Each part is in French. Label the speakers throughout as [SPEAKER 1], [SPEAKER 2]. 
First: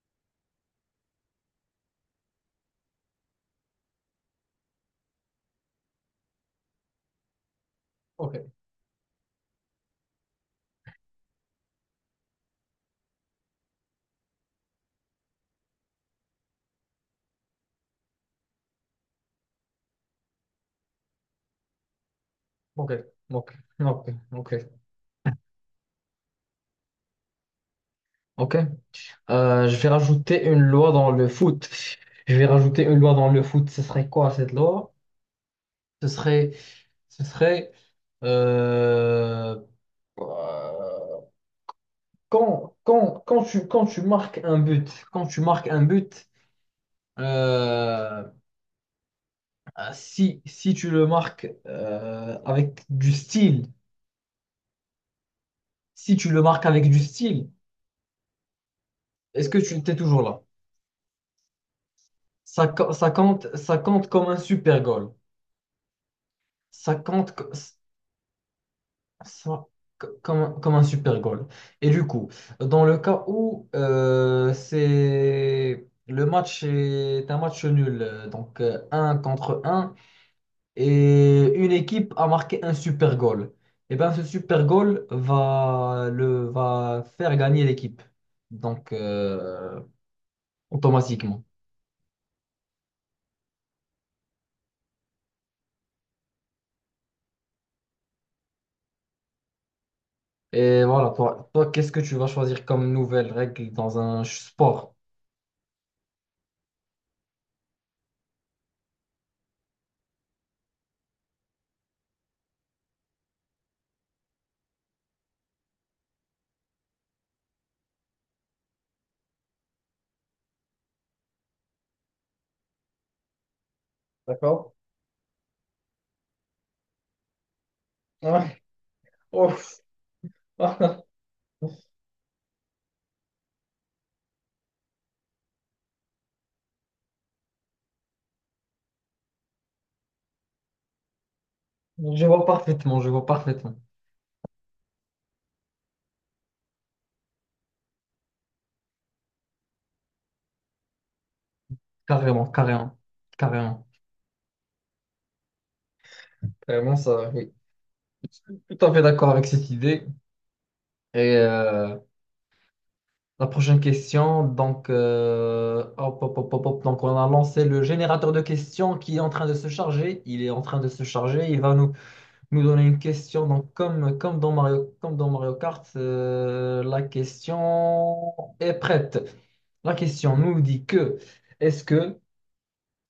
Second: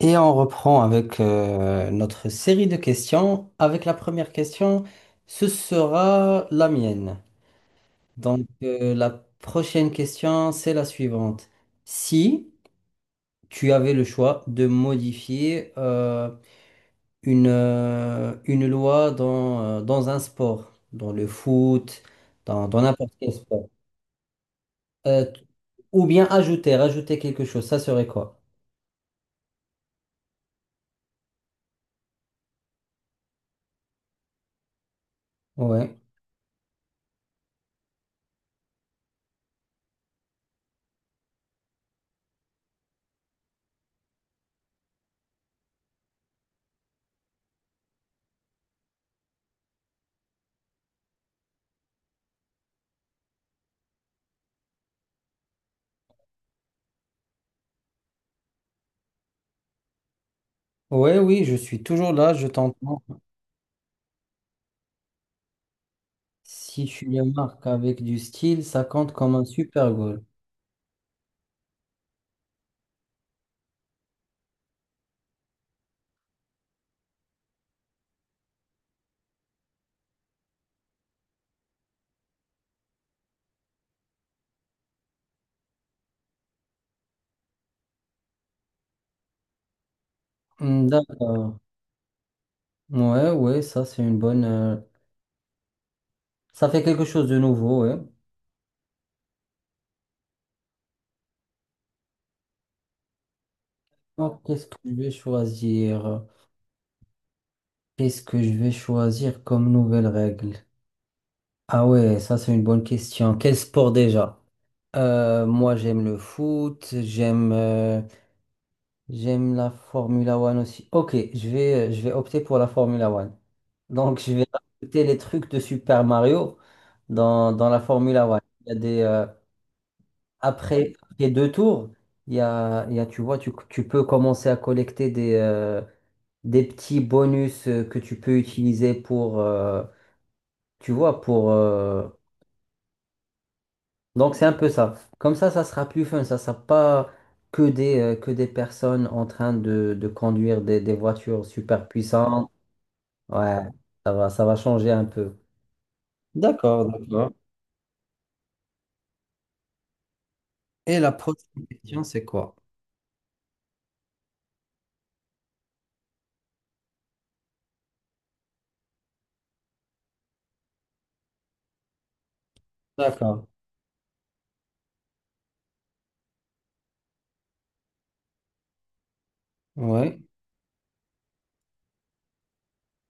[SPEAKER 1] Et on reprend avec notre série de questions, avec la première question. Ce sera la mienne.
[SPEAKER 2] Ok,
[SPEAKER 1] La prochaine question, c'est la suivante. Si tu avais le choix de modifier une loi dans un sport, dans le foot, dans
[SPEAKER 2] ok,
[SPEAKER 1] n'importe quel
[SPEAKER 2] ok,
[SPEAKER 1] sport,
[SPEAKER 2] ok, ok,
[SPEAKER 1] euh, t- ou bien ajouter, rajouter quelque chose, ça serait quoi?
[SPEAKER 2] ok. Je vais rajouter une loi dans le foot. Je vais rajouter une loi dans le foot. Ce serait quoi cette loi?
[SPEAKER 1] Ouais.
[SPEAKER 2] Ce serait, ce serait euh, euh, quand tu marques un but, quand tu marques un but, euh, si tu le marques avec du style, si tu le marques avec du style, est-ce que tu t'es toujours là?
[SPEAKER 1] Ouais, oui, je suis toujours là, je
[SPEAKER 2] Ça, co-
[SPEAKER 1] t'entends.
[SPEAKER 2] ça compte, ça compte comme un super goal.
[SPEAKER 1] Si
[SPEAKER 2] Ça
[SPEAKER 1] tu le
[SPEAKER 2] compte co-
[SPEAKER 1] marques avec du style, ça compte comme un
[SPEAKER 2] ça-
[SPEAKER 1] super
[SPEAKER 2] co-
[SPEAKER 1] goal.
[SPEAKER 2] comme un super goal. Et du coup, dans le cas où c'est le match est un match nul, donc 1-1 et une équipe a marqué un super goal, et bien ce super goal va faire gagner l'équipe, donc
[SPEAKER 1] Hmm,
[SPEAKER 2] automatiquement.
[SPEAKER 1] d'accord. Ouais, ouais, ça c'est une bonne, ça fait quelque chose de nouveau, ouais.
[SPEAKER 2] Et voilà, toi qu'est-ce que tu vas choisir comme nouvelle règle dans un
[SPEAKER 1] Alors, qu'est-ce que je
[SPEAKER 2] sport?
[SPEAKER 1] vais choisir? Qu'est-ce que je vais choisir comme nouvelle règle? Ah ouais, ça c'est une bonne question. Quel sport déjà? Moi j'aime le foot, j'aime la Formula One aussi. Ok, je vais opter pour la Formula One. Donc, je vais
[SPEAKER 2] D'accord?
[SPEAKER 1] rajouter les trucs de Super Mario dans la Formula One.
[SPEAKER 2] Ouais.
[SPEAKER 1] Il y a
[SPEAKER 2] Ouf.
[SPEAKER 1] après, les deux tours, tu vois, tu peux commencer à collecter des petits bonus que tu peux utiliser pour, tu vois,
[SPEAKER 2] Je vois parfaitement, je vois parfaitement.
[SPEAKER 1] donc c'est un peu ça. Comme ça sera plus fun. Ça sera pas que des personnes en train de conduire des voitures super puissantes.
[SPEAKER 2] Carrément, carrément,
[SPEAKER 1] Ouais,
[SPEAKER 2] carrément.
[SPEAKER 1] ça va changer un peu. D'accord,
[SPEAKER 2] Carrément,
[SPEAKER 1] d'accord.
[SPEAKER 2] ça, oui. Tout à fait d'accord avec cette idée.
[SPEAKER 1] Et la
[SPEAKER 2] Et
[SPEAKER 1] prochaine
[SPEAKER 2] euh,
[SPEAKER 1] question, c'est quoi?
[SPEAKER 2] la prochaine question, donc, hop, hop, hop, hop, hop. Donc on a lancé le générateur de questions qui est en train de se charger. Il est en train de se charger. Il va nous donner une question.
[SPEAKER 1] D'accord.
[SPEAKER 2] Donc, comme dans Mario Kart, la question est prête. La
[SPEAKER 1] Ouais,
[SPEAKER 2] question nous dit que est-ce que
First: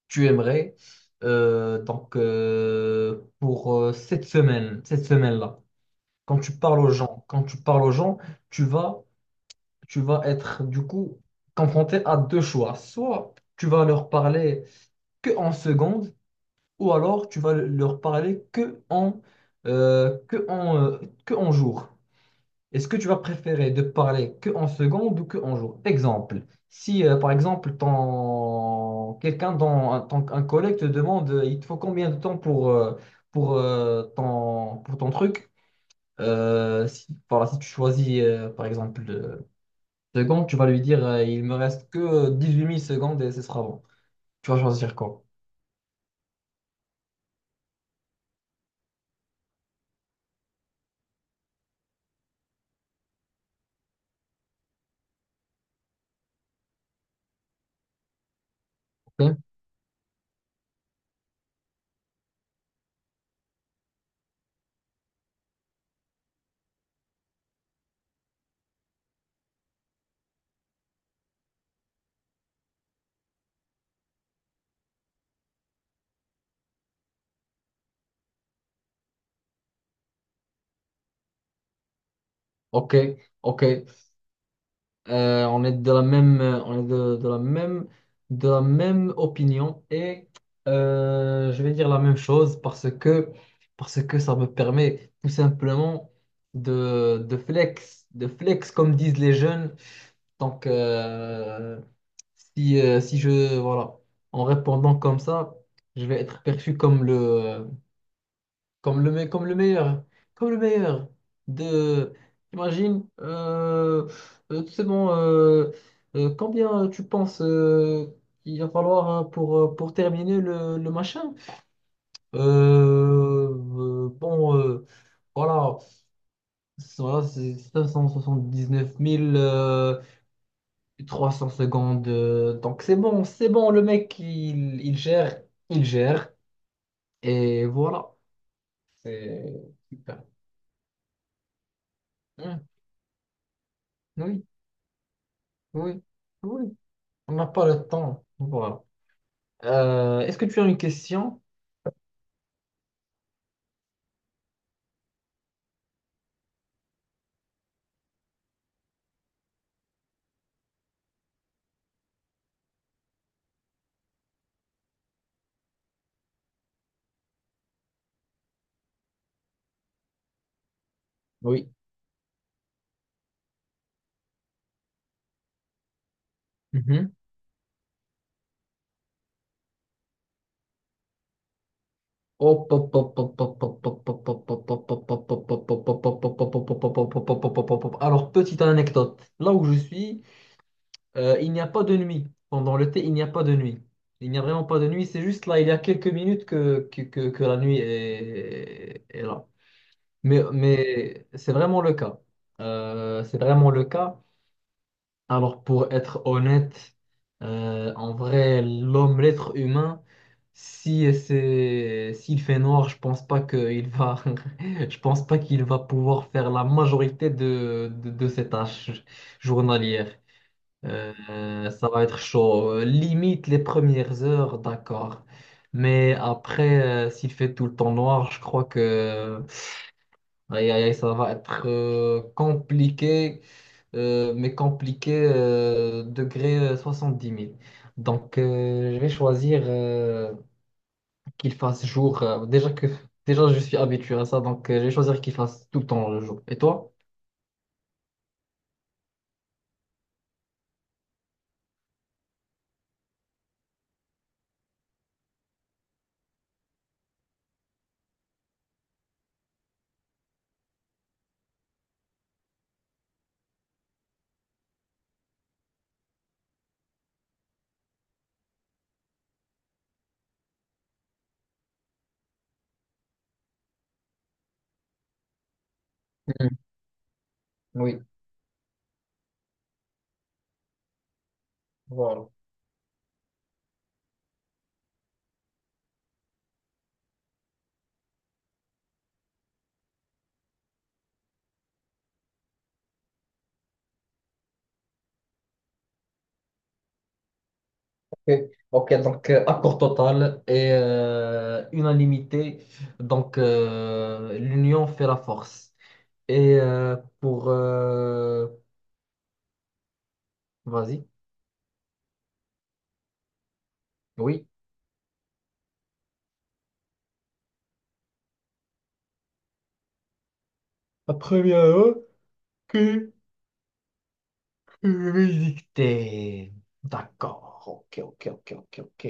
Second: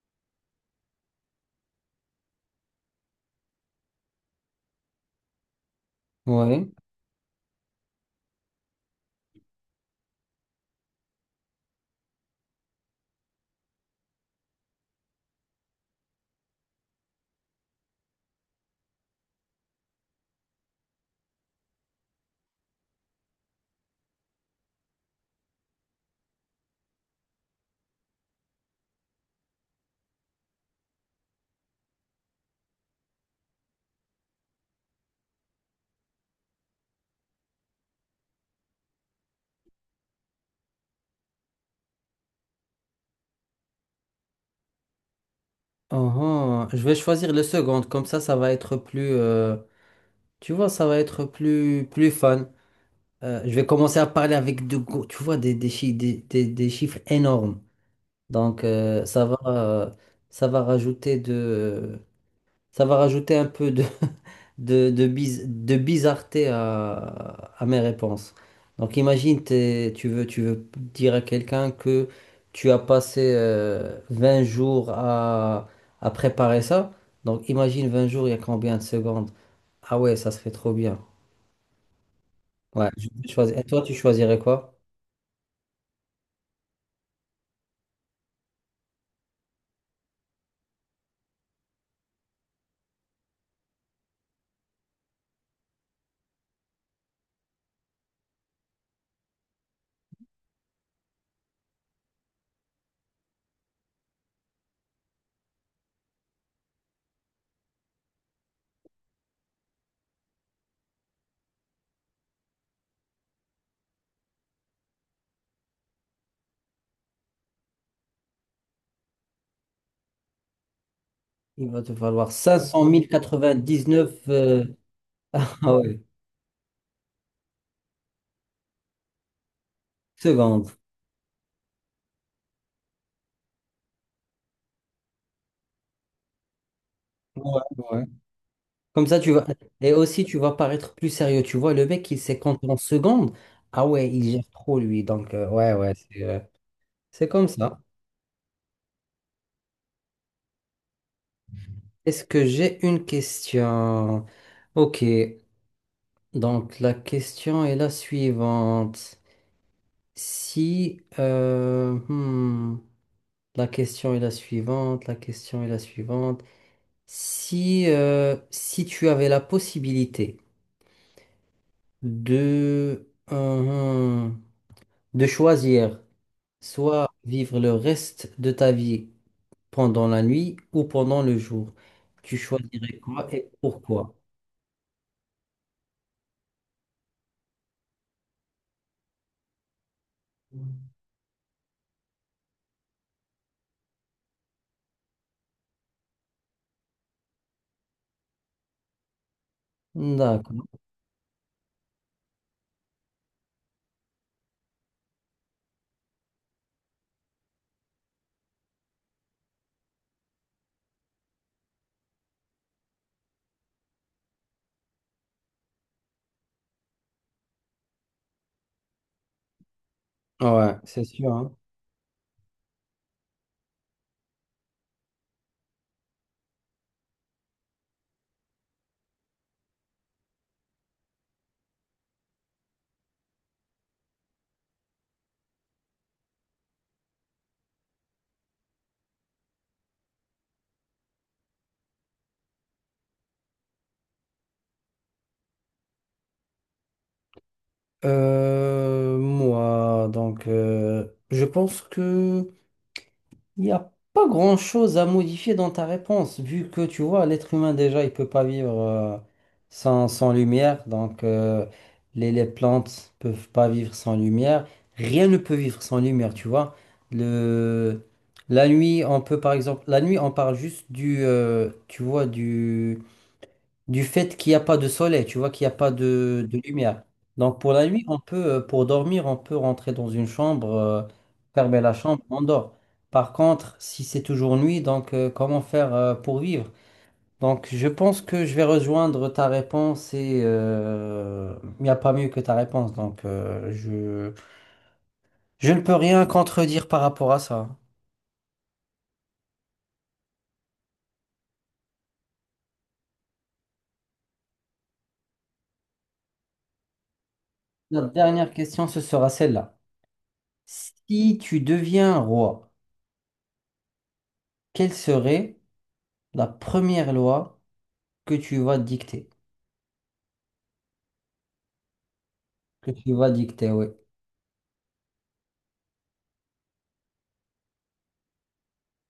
[SPEAKER 2] tu aimerais. Donc, pour cette semaine, cette semaine-là, quand tu
[SPEAKER 1] ouais.
[SPEAKER 2] parles aux gens, quand tu parles aux gens, tu vas, tu vas être du coup confronté à deux choix. Soit tu vas leur parler que en seconde, ou alors tu vas leur parler euh, que en, euh, que en jour. Est-ce que tu vas préférer de parler que en secondes ou que en jours? Exemple, si par exemple ton quelqu'un dans un, un collègue te demande il te faut combien de temps pour ton pour ton truc, si, voilà, si tu choisis par exemple secondes, tu vas lui dire il me reste que 18 000 secondes et ce sera bon. Tu vas choisir quoi?
[SPEAKER 1] Uhum. Je vais choisir le second, comme ça va être plus, tu vois, ça va être plus, plus fun. Je vais commencer à parler avec tu vois, des chiffres énormes. Donc, euh, ça
[SPEAKER 2] Ok,
[SPEAKER 1] va, euh, Ça va rajouter ça va rajouter un peu de, de bizarreté à mes réponses. Donc imagine, tu veux dire à quelqu'un que tu as passé 20 jours à préparer ça. Donc imagine 20 jours, il y a combien de secondes? Ah ouais, ça serait trop bien. Ouais,
[SPEAKER 2] ok,
[SPEAKER 1] je vais choisir.
[SPEAKER 2] ok.
[SPEAKER 1] Et toi, tu choisirais quoi?
[SPEAKER 2] On est de la même, de la même, de la même opinion et je vais dire la même chose parce que ça me permet tout simplement de flex comme disent les jeunes. Donc, si, si je, voilà, en répondant comme ça, je vais être perçu comme le meilleur. Comme le meilleur. De... Imagine, c'est bon, combien tu penses il va falloir hein, pour terminer le machin?
[SPEAKER 1] Il va te falloir 500 099
[SPEAKER 2] Bon, voilà,
[SPEAKER 1] ah ouais,
[SPEAKER 2] c'est 579 000
[SPEAKER 1] secondes.
[SPEAKER 2] 300 secondes. Donc c'est bon, le mec, il gère, il gère.
[SPEAKER 1] Ouais,
[SPEAKER 2] Et
[SPEAKER 1] ouais.
[SPEAKER 2] voilà,
[SPEAKER 1] Comme ça, tu vas.
[SPEAKER 2] c'est
[SPEAKER 1] Et
[SPEAKER 2] super.
[SPEAKER 1] aussi, tu vas paraître plus sérieux. Tu vois, le mec, il sait
[SPEAKER 2] Hein,
[SPEAKER 1] compter en secondes. Ah ouais, il
[SPEAKER 2] oui.
[SPEAKER 1] gère trop, lui.
[SPEAKER 2] Oui, oui.
[SPEAKER 1] C'est
[SPEAKER 2] On n'a
[SPEAKER 1] comme
[SPEAKER 2] pas
[SPEAKER 1] ça.
[SPEAKER 2] le temps. Voilà. Est-ce que tu as une question?
[SPEAKER 1] Est-ce que j'ai une question? Ok. Donc, la question est la suivante. Si. Hmm, La question est la suivante. La question est la suivante. Si, si tu avais la possibilité
[SPEAKER 2] Oui.
[SPEAKER 1] de. euh, hmm, de choisir, soit
[SPEAKER 2] Mhm.
[SPEAKER 1] vivre le reste de ta vie pendant la nuit ou pendant le jour. Tu
[SPEAKER 2] Hop, hop,
[SPEAKER 1] choisirais
[SPEAKER 2] hop,
[SPEAKER 1] quoi
[SPEAKER 2] hop,
[SPEAKER 1] et
[SPEAKER 2] hop, hop, hop,
[SPEAKER 1] pourquoi?
[SPEAKER 2] hop, hop, hop, hop, hop, hop, hop, hop, hop, hop, hop, hop, hop, hop, hop, hop, hop, hop, hop, hop. Alors, petite anecdote. Là où je suis, il n'y a pas de nuit. Pendant l'été, il n'y a pas de nuit. Il n'y a vraiment pas de nuit. C'est juste là, il y a quelques minutes que la nuit est là. Mais,
[SPEAKER 1] D'accord.
[SPEAKER 2] mais c'est vraiment le cas. C'est vraiment le cas. Alors, pour être honnête, en vrai, l'homme, l'être humain, si c'est, s'il fait noir, je pense pas qu'il va, je pense pas qu'il va pouvoir faire la majorité de ses tâches journalières.
[SPEAKER 1] Ouais, c'est sûr, hein.
[SPEAKER 2] Ça va être chaud. Limite les premières heures, d'accord. Mais après, s'il fait tout le temps noir, je crois que aïe, aïe, aïe, ça va être compliqué, mais compliqué, degré 10 000. Donc, je vais choisir qu'il fasse jour. Déjà, je suis habitué à ça, donc je vais choisir qu'il fasse tout le temps le jour. Et toi?
[SPEAKER 1] Je pense que Il n'y a pas grand-chose à modifier dans ta réponse, vu que tu vois, l'être humain déjà, il peut pas vivre sans, sans lumière, donc les plantes peuvent pas vivre sans lumière, rien ne peut vivre sans lumière, tu vois. Le, la nuit, on peut par exemple, la nuit, on parle juste tu vois, du fait qu'il n'y a pas de soleil, tu vois, qu'il n'y a pas
[SPEAKER 2] Mhm.
[SPEAKER 1] de lumière. Donc pour la
[SPEAKER 2] Oui,
[SPEAKER 1] nuit, on peut, pour dormir, on peut rentrer dans une chambre, fermer la chambre,
[SPEAKER 2] voilà.
[SPEAKER 1] on dort. Par contre, si c'est toujours nuit, donc comment faire pour vivre? Donc je pense que je vais rejoindre ta réponse et il n'y a pas mieux que ta réponse. Je ne peux rien contredire par rapport à ça.
[SPEAKER 2] Ok, ok, donc accord total et unanimité. Donc, l'union fait la force. Et pour...
[SPEAKER 1] Notre dernière question, ce sera celle-là.
[SPEAKER 2] vas-y,
[SPEAKER 1] Si tu deviens roi,
[SPEAKER 2] oui.
[SPEAKER 1] quelle serait la première loi que tu vas dicter?
[SPEAKER 2] La première,
[SPEAKER 1] Que tu
[SPEAKER 2] ok.
[SPEAKER 1] vas dicter, oui.
[SPEAKER 2] Musique thé. D'accord. Ok, ok, ok, ok, ok.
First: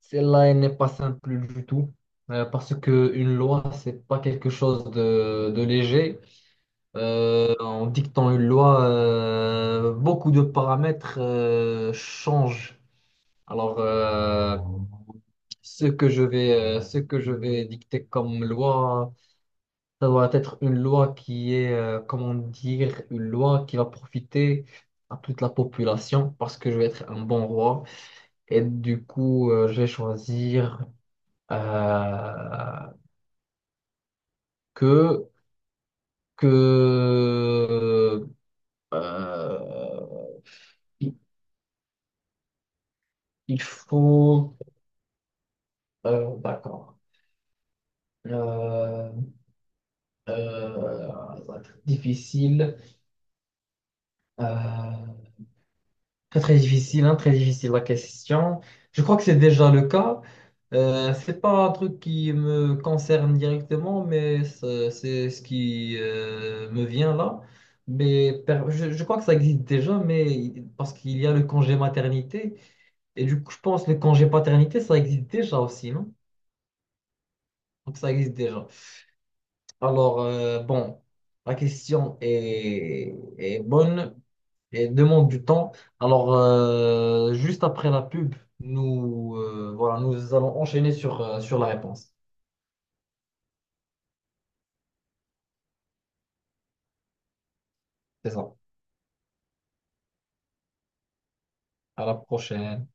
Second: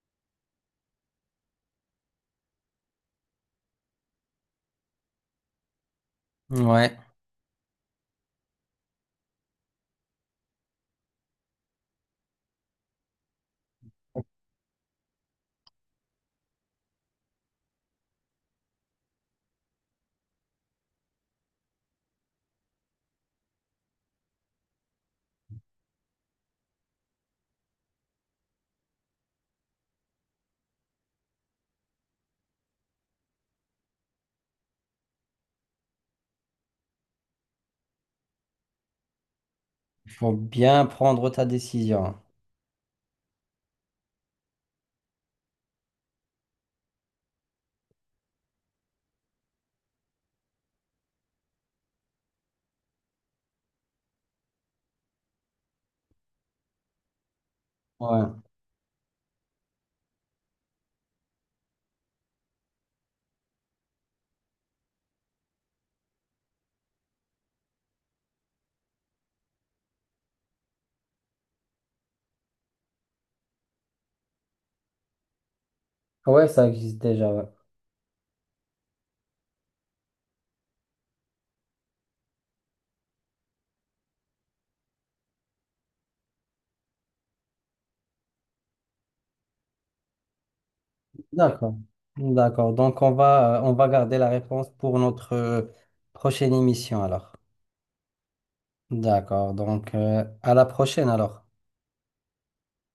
[SPEAKER 2] Celle-là, elle n'est pas simple du tout. Parce que une loi, c'est pas quelque chose de léger.
[SPEAKER 1] Ouais.
[SPEAKER 2] En dictant une loi, beaucoup de paramètres changent. Alors, ce que je vais dicter comme loi. Ça doit être une loi qui est, comment dire, une loi qui va profiter à toute la population parce que je vais être un bon roi. Et du coup, je vais choisir euh, que, que
[SPEAKER 1] Il
[SPEAKER 2] euh,
[SPEAKER 1] faut bien
[SPEAKER 2] il
[SPEAKER 1] prendre ta décision.
[SPEAKER 2] il faut... d'accord. Euh, euh, Ça va être difficile. Euh, Très, très difficile, hein, très difficile la
[SPEAKER 1] Ouais.
[SPEAKER 2] question. Je crois que c'est déjà le cas. C'est pas un truc qui me concerne directement, mais c'est ce qui me vient là. Mais je crois que ça existe déjà, mais parce qu'il y a le congé maternité. Et du coup, je pense que le congé paternité, ça existe déjà aussi, non?
[SPEAKER 1] Ouais, ça existe déjà, ouais.
[SPEAKER 2] Donc ça existe déjà. Alors, bon, la question est bonne. Et demande du temps. Alors, juste après la pub, nous, nous allons enchaîner sur la
[SPEAKER 1] D'accord.
[SPEAKER 2] réponse.
[SPEAKER 1] D'accord. Donc, on va garder la réponse pour notre prochaine émission, alors.
[SPEAKER 2] C'est ça.
[SPEAKER 1] D'accord. Donc, à la prochaine, alors.
[SPEAKER 2] À la prochaine.